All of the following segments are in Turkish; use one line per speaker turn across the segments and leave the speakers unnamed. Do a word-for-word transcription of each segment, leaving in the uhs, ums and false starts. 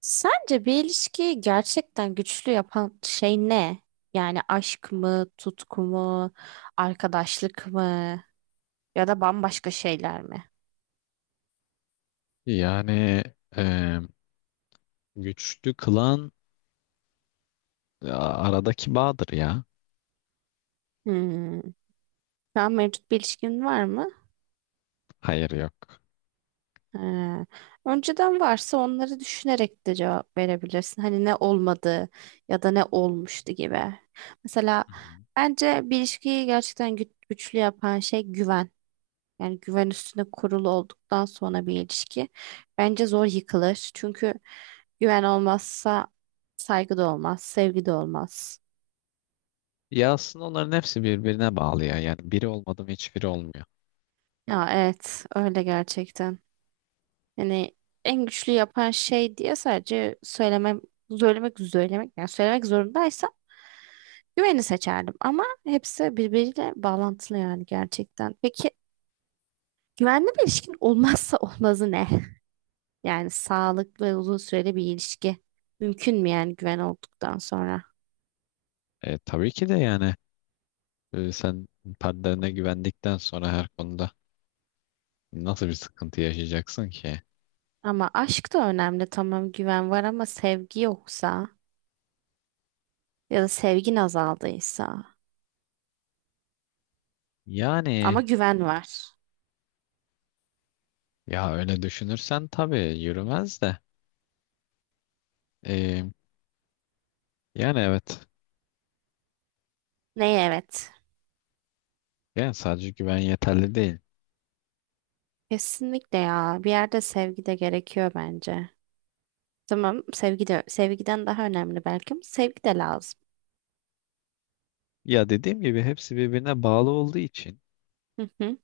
Sence bir ilişkiyi gerçekten güçlü yapan şey ne? Yani aşk mı, tutku mu, arkadaşlık mı ya da bambaşka şeyler mi?
Yani e, güçlü kılan e, aradaki bağdır ya.
Hmm. Şu an mevcut bir ilişkin var mı?
Hayır, yok.
Ha. Önceden varsa onları düşünerek de cevap verebilirsin. Hani ne olmadı ya da ne olmuştu gibi. Mesela
Hı hı.
bence bir ilişkiyi gerçekten gü- güçlü yapan şey güven. Yani güven üstüne kurulu olduktan sonra bir ilişki bence zor yıkılır. Çünkü güven olmazsa saygı da olmaz, sevgi de olmaz.
Ya aslında onların hepsi birbirine bağlı ya. Yani biri olmadı mı hiçbiri olmuyor.
Ya evet, öyle gerçekten. Yani en güçlü yapan şey diye sadece söylemem, söylemek, söylemek, yani söylemek zorundaysam güveni seçerdim. Ama hepsi birbiriyle bağlantılı yani gerçekten. Peki güvenli bir ilişkin olmazsa olmazı ne? Yani sağlıklı ve uzun süreli bir ilişki mümkün mü yani güven olduktan sonra?
E, tabii ki de, yani e, sen partnerine güvendikten sonra her konuda nasıl bir sıkıntı yaşayacaksın ki?
Ama aşk da önemli, tamam güven var ama sevgi yoksa ya da sevgin azaldıysa
Yani
ama güven var.
ya öyle düşünürsen tabii yürümez de. E, yani evet.
Neye evet?
Yani sadece güven yeterli değil.
Kesinlikle, ya bir yerde sevgi de gerekiyor bence. Tamam sevgi de, sevgiden daha önemli belki ama sevgi de lazım.
Ya dediğim gibi hepsi birbirine bağlı olduğu için,
Hı hı.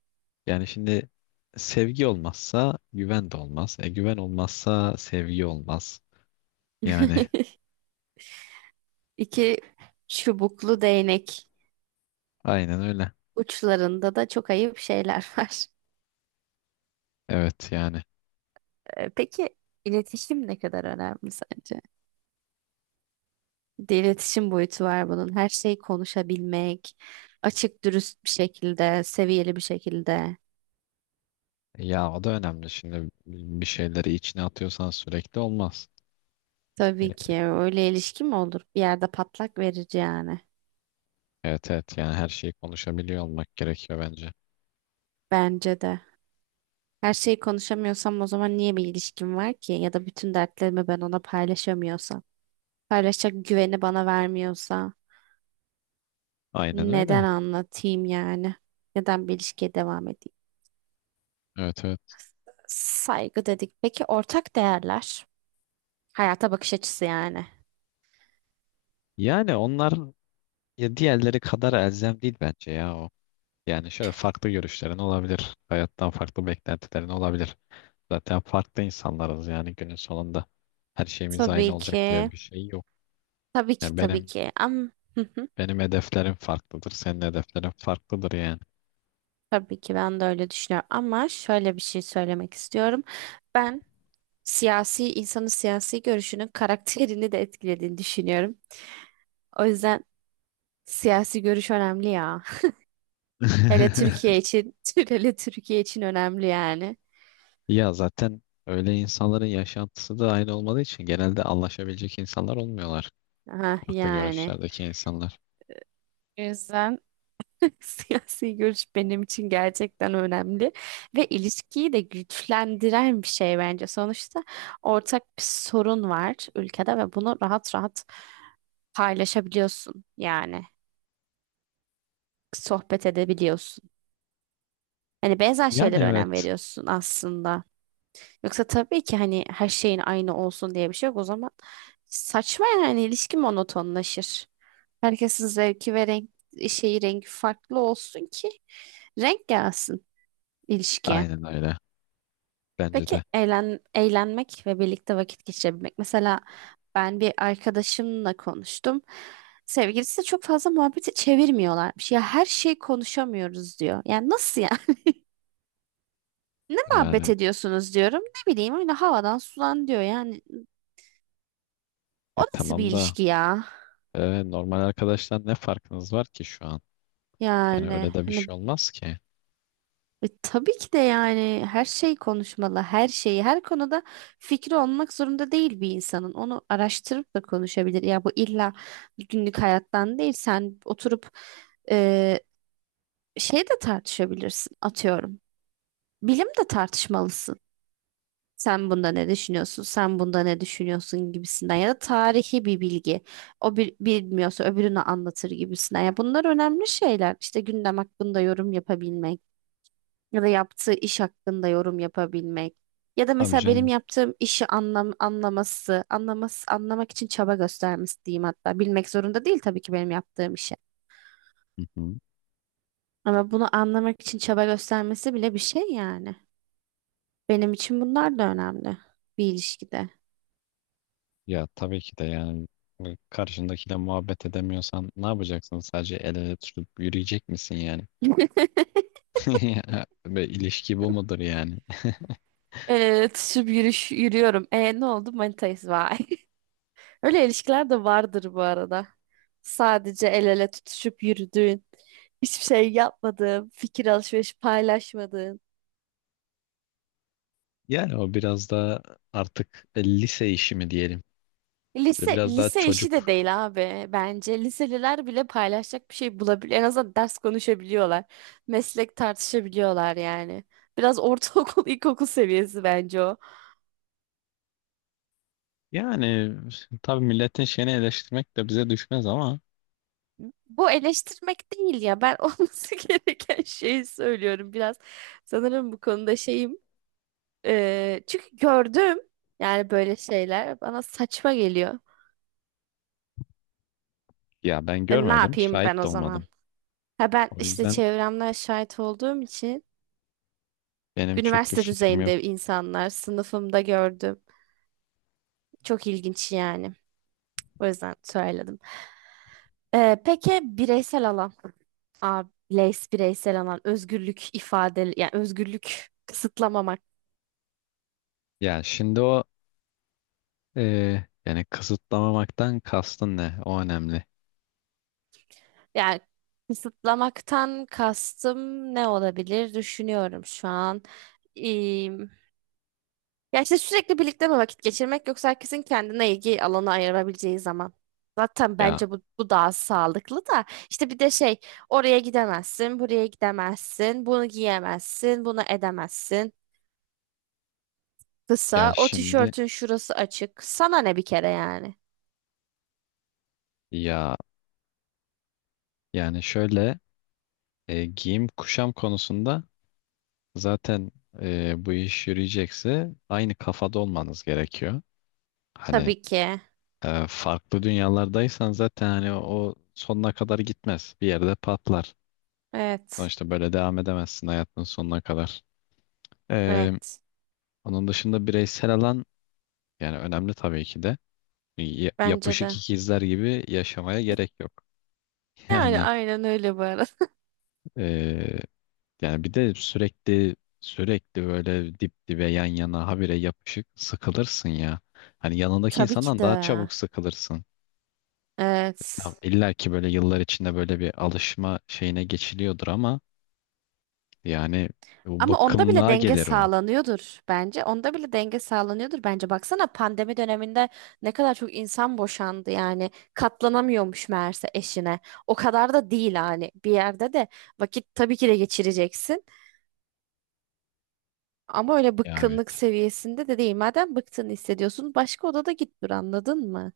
yani şimdi sevgi olmazsa güven de olmaz. E güven olmazsa sevgi olmaz. Yani
İki çubuklu değnek
aynen öyle.
uçlarında da çok ayıp şeyler var.
Evet yani.
Ee, Peki iletişim ne kadar önemli sence? Bir de iletişim boyutu var bunun. Her şeyi konuşabilmek, açık dürüst bir şekilde, seviyeli bir şekilde.
E, Ya o da önemli. Şimdi bir şeyleri içine atıyorsan sürekli olmaz.
Tabii
E,
ki, öyle ilişki mi olur? Bir yerde patlak verici yani.
Evet evet, yani her şeyi konuşabiliyor olmak gerekiyor bence.
Bence de. Her şeyi konuşamıyorsam o zaman niye bir ilişkim var ki? Ya da bütün dertlerimi ben ona paylaşamıyorsam, paylaşacak güveni bana vermiyorsa,
Aynen
neden
öyle.
anlatayım yani? Neden bir ilişkiye devam edeyim?
Evet evet.
Saygı dedik. Peki ortak değerler, hayata bakış açısı yani.
Yani onlar ya diğerleri kadar elzem değil bence ya o. Yani şöyle, farklı görüşlerin olabilir. Hayattan farklı beklentilerin olabilir. Zaten farklı insanlarız yani günün sonunda. Her şeyimiz aynı
Tabii
olacak diye
ki.
bir şey yok.
Tabii ki
Yani
tabii
benim
ki, ama, hı hı,
benim hedeflerim farklıdır. Senin hedeflerin farklıdır yani.
tabii ki ben de öyle düşünüyorum ama şöyle bir şey söylemek istiyorum. Ben siyasi, insanın siyasi görüşünün karakterini de etkilediğini düşünüyorum. O yüzden siyasi görüş önemli ya. Hele Türkiye için, hele Türkiye için önemli yani.
Ya zaten öyle insanların yaşantısı da aynı olmadığı için genelde anlaşabilecek insanlar olmuyorlar.
Aha,
Farklı
yani.
görüşlerdeki insanlar.
O yüzden siyasi görüş benim için gerçekten önemli ve ilişkiyi de güçlendiren bir şey bence. Sonuçta ortak bir sorun var ülkede ve bunu rahat rahat paylaşabiliyorsun yani, sohbet edebiliyorsun. Hani benzer
Yani
şeylere önem
evet.
veriyorsun aslında. Yoksa tabii ki hani her şeyin aynı olsun diye bir şey yok. O zaman saçma, yani ilişki monotonlaşır. Herkesin zevki ve renk, şeyi, rengi farklı olsun ki renk gelsin ilişkiye.
Aynen öyle. Bence
Peki
de.
eğlen, eğlenmek ve birlikte vakit geçirebilmek. Mesela ben bir arkadaşımla konuştum. Sevgilisi de çok fazla muhabbeti çevirmiyorlarmış. Ya her şey konuşamıyoruz diyor. Yani nasıl ya? Muhabbet
Yani
ediyorsunuz diyorum. Ne bileyim, öyle havadan sudan diyor. Yani o
e,
nasıl bir
tamam da,
ilişki ya?
e, normal arkadaştan ne farkınız var ki şu an? Yani öyle
Yani
de bir
hani,
şey olmaz ki.
e, tabii ki de yani her şey konuşmalı, her şeyi, her konuda fikri olmak zorunda değil bir insanın. Onu araştırıp da konuşabilir. Ya bu illa günlük hayattan değil. Sen oturup e, şey de tartışabilirsin atıyorum. Bilim de tartışmalısın. Sen bunda ne düşünüyorsun? Sen bunda ne düşünüyorsun gibisinden, ya da tarihi bir bilgi. O bir bilmiyorsa öbürünü anlatır gibisinden. Ya bunlar önemli şeyler. İşte gündem hakkında yorum yapabilmek. Ya da yaptığı iş hakkında yorum yapabilmek. Ya da
Abi
mesela benim
canım.
yaptığım işi anlam anlaması, anlaması, anlamak için çaba göstermesi diyeyim hatta. Bilmek zorunda değil tabii ki benim yaptığım işi.
Hı hı.
Ama bunu anlamak için çaba göstermesi bile bir şey yani. Benim için bunlar da önemli bir ilişkide.
Ya tabii ki de, yani e, karşındakiyle muhabbet edemiyorsan ne yapacaksın? Sadece el ele tutup yürüyecek misin yani? Ve ilişki bu mudur yani?
Evet, şu yürüyüş yürüyorum. E ne oldu? Manitayız vay. Öyle ilişkiler de vardır bu arada. Sadece el ele tutuşup yürüdüğün, hiçbir şey yapmadığın, fikir alışverişi paylaşmadığın.
Yani o biraz da artık lise işi mi diyelim? Ve
Lise
biraz daha
lise işi de
çocuk.
değil abi bence. Liseliler bile paylaşacak bir şey bulabiliyor. En azından ders konuşabiliyorlar. Meslek tartışabiliyorlar yani. Biraz ortaokul, ilkokul seviyesi bence o.
Yani tabii milletin şeyini eleştirmek de bize düşmez ama
Bu eleştirmek değil ya. Ben olması gereken şeyi söylüyorum biraz. Sanırım bu konuda şeyim. Ee, çünkü gördüm yani, böyle şeyler bana saçma geliyor.
ya ben
E, ne
görmedim,
yapayım ben
şahit de
o zaman?
olmadım.
Ha ben
O
işte
yüzden
çevremden şahit olduğum için
benim çok bir
üniversite
fikrim yok.
düzeyinde insanlar, sınıfımda gördüm. Çok ilginç yani. O yüzden söyledim. Ee, peki bireysel alan. Aa, bireys- bireysel alan. Özgürlük ifade. Yani özgürlük kısıtlamamak.
Ya şimdi o Ee, yani kısıtlamamaktan kastın ne? O önemli.
Yani kısıtlamaktan kastım ne olabilir? Düşünüyorum şu an. Ya işte sürekli birlikte mi vakit geçirmek, yoksa herkesin kendine ilgi alanı ayırabileceği zaman. Zaten
Ya
bence bu, bu daha sağlıklı da, işte bir de şey, oraya gidemezsin, buraya gidemezsin, bunu giyemezsin, bunu edemezsin.
ya
Kısa, o
şimdi
tişörtün şurası açık. Sana ne bir kere yani?
ya yani şöyle, e, giyim kuşam konusunda zaten e, bu iş yürüyecekse aynı kafada olmanız gerekiyor. Hani
Tabii ki.
e, farklı dünyalardaysan zaten hani o sonuna kadar gitmez. Bir yerde patlar.
Evet.
Sonuçta böyle devam edemezsin hayatın sonuna kadar. Ee,
Evet.
Onun dışında bireysel alan yani önemli tabii ki de. Y-
Bence
yapışık
de.
ikizler gibi yaşamaya gerek yok.
Yani
Yani
aynen öyle bu arada.
eee, yani bir de sürekli sürekli böyle dip dibe yan yana habire yapışık sıkılırsın ya. Hani yanındaki
Tabii ki
insandan
de.
daha çabuk sıkılırsın. Tamam,
Evet.
illa ki böyle yıllar içinde böyle bir alışma şeyine geçiliyordur ama yani bu
Ama onda bile
bıkkınlığa
denge
gelir o.
sağlanıyordur bence. Onda bile denge sağlanıyordur bence. Baksana, pandemi döneminde ne kadar çok insan boşandı yani. Katlanamıyormuş meğerse eşine. O kadar da değil hani. Bir yerde de vakit tabii ki de geçireceksin. Ama öyle
Ya
bıkkınlık
evet.
seviyesinde de değil. Madem bıktığını hissediyorsun, başka odada git dur, anladın mı?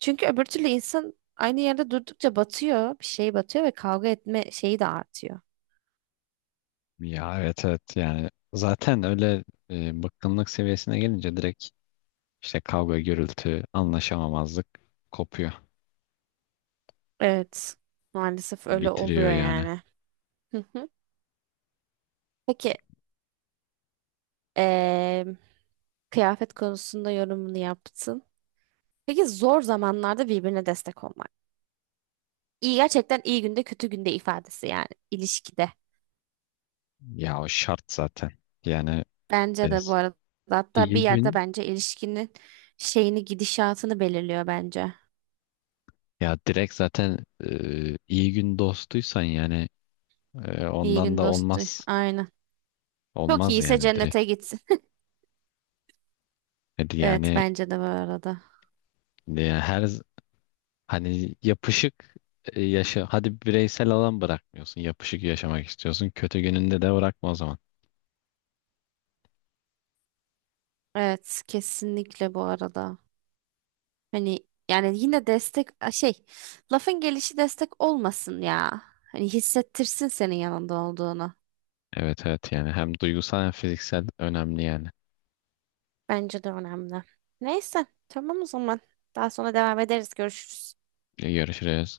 Çünkü öbür türlü insan aynı yerde durdukça batıyor, bir şey batıyor ve kavga etme şeyi de artıyor.
Ya evet evet, yani zaten öyle e, bıkkınlık seviyesine gelince direkt işte kavga gürültü anlaşamamazlık kopuyor,
Evet, maalesef öyle
bitiriyor
oluyor
yani.
yani. Hı hı. Peki, eee, kıyafet konusunda yorumunu yaptın. Peki zor zamanlarda birbirine destek olmak. İyi, gerçekten iyi günde kötü günde ifadesi yani ilişkide.
Ya o şart zaten. Yani
Bence de, bu arada, hatta bir
İyi
yerde
gün
bence ilişkinin şeyini, gidişatını belirliyor bence.
ya direkt zaten e, iyi gün dostuysan yani e,
İyi
ondan
gün
da
dostu.
olmaz.
Aynen. Çok
Olmaz
iyiyse
yani, direkt.
cennete gitsin.
Hadi
Evet
yani,
bence de bu arada.
e, her z- hani yapışık, e, yaşa hadi, bireysel alan bırakmıyorsun. Yapışık yaşamak istiyorsun. Kötü gününde de bırakma o zaman.
Evet kesinlikle bu arada. Hani yani, yine destek a, şey, lafın gelişi destek olmasın ya. Hani hissettirsin senin yanında olduğunu.
Evet evet, yani hem duygusal hem fiziksel önemli yani.
Bence de önemli. Neyse, tamam o zaman. Daha sonra devam ederiz. Görüşürüz.
E, Görüşürüz.